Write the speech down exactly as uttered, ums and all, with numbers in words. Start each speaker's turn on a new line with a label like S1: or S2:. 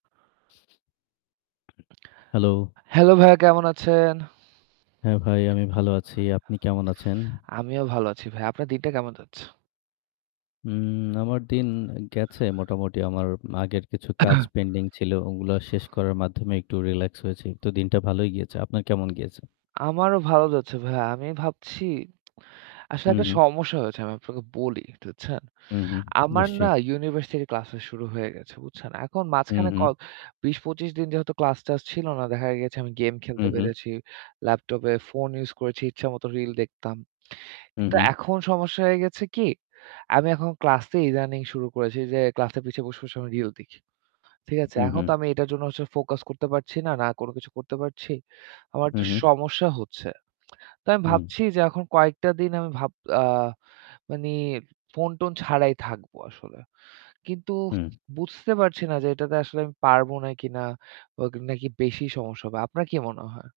S1: Hello.
S2: Hello! ভাইয়া কেমন আছেন?
S1: হ্যাঁ ভাই, আমি ভালো আছি। আপনি কেমন আছেন?
S2: আমিও ভালো আছি ভাই। আপনার দিকটা কেমন যাচ্ছে?
S1: উম আমার দিন গেছে মোটামুটি আমার আগের কিছু কাজ পেন্ডিং ছিল। ওগুলা শেষ করার মাধ্যমে একটু রিল্যাক্স হয়েছি। তো দিনটা ভালোই গিয়েছে। আপনার কেমন গিয়েছে?
S2: আমারও ভালো যাচ্ছে ভাইয়া। আমি ভাবছি, আসলে
S1: হু,
S2: একটা
S1: হু।
S2: সমস্যা হয়েছে। আমি আপনাকে বলি একটু বুঝছেন?
S1: হুম, হুম
S2: আমার না
S1: নিশ্চয়ই।
S2: ইউনিভার্সিটির ক্লাসটা শুরু হয়ে গেছে। বুঝছেন। এখন
S1: হু,
S2: মাঝখানে ক
S1: হু।
S2: বিশ পঁচিশ দিন যেহেতু ক্লাস-টাস ছিল না। দেখা গেছে আমি গেম
S1: হু,
S2: খেলতে
S1: হু।
S2: পেরেছি। ল্যাপটপে ফোন ইউস করেছি। ইচ্ছামতো রিল দেখতাম।
S1: হু,
S2: কিন্তু
S1: হু।
S2: এখন সমস্যা হয়ে গেছে কি? আমি এখন ক্লাসে ইদানিং শুরু করেছি যে ক্লাসের পিছে বসে, বসে আমি রিল দেখি। ঠিক আছে?
S1: হু,
S2: এখন
S1: হু।
S2: তো আমি এটার জন্য হচ্ছে ফোকাস করতে পারছি না। না কোনো কিছু করতে পারছি। আমার
S1: হু,
S2: একটা
S1: হু।
S2: সমস্যা হচ্ছে। তো আমি
S1: হুম।
S2: ভাবছি যে এখন কয়েকটা দিন আমি ভাব আ মানি ফোন-টোন ছাড়াই থাকব আসলে। কিন্তু
S1: হুম।
S2: বুঝতে পারছি না যে, এটাতে আসলে আমি পারবো না কি না। অ নাকি বেশি সমস্যা হবে। আপনার কি মনে হয়?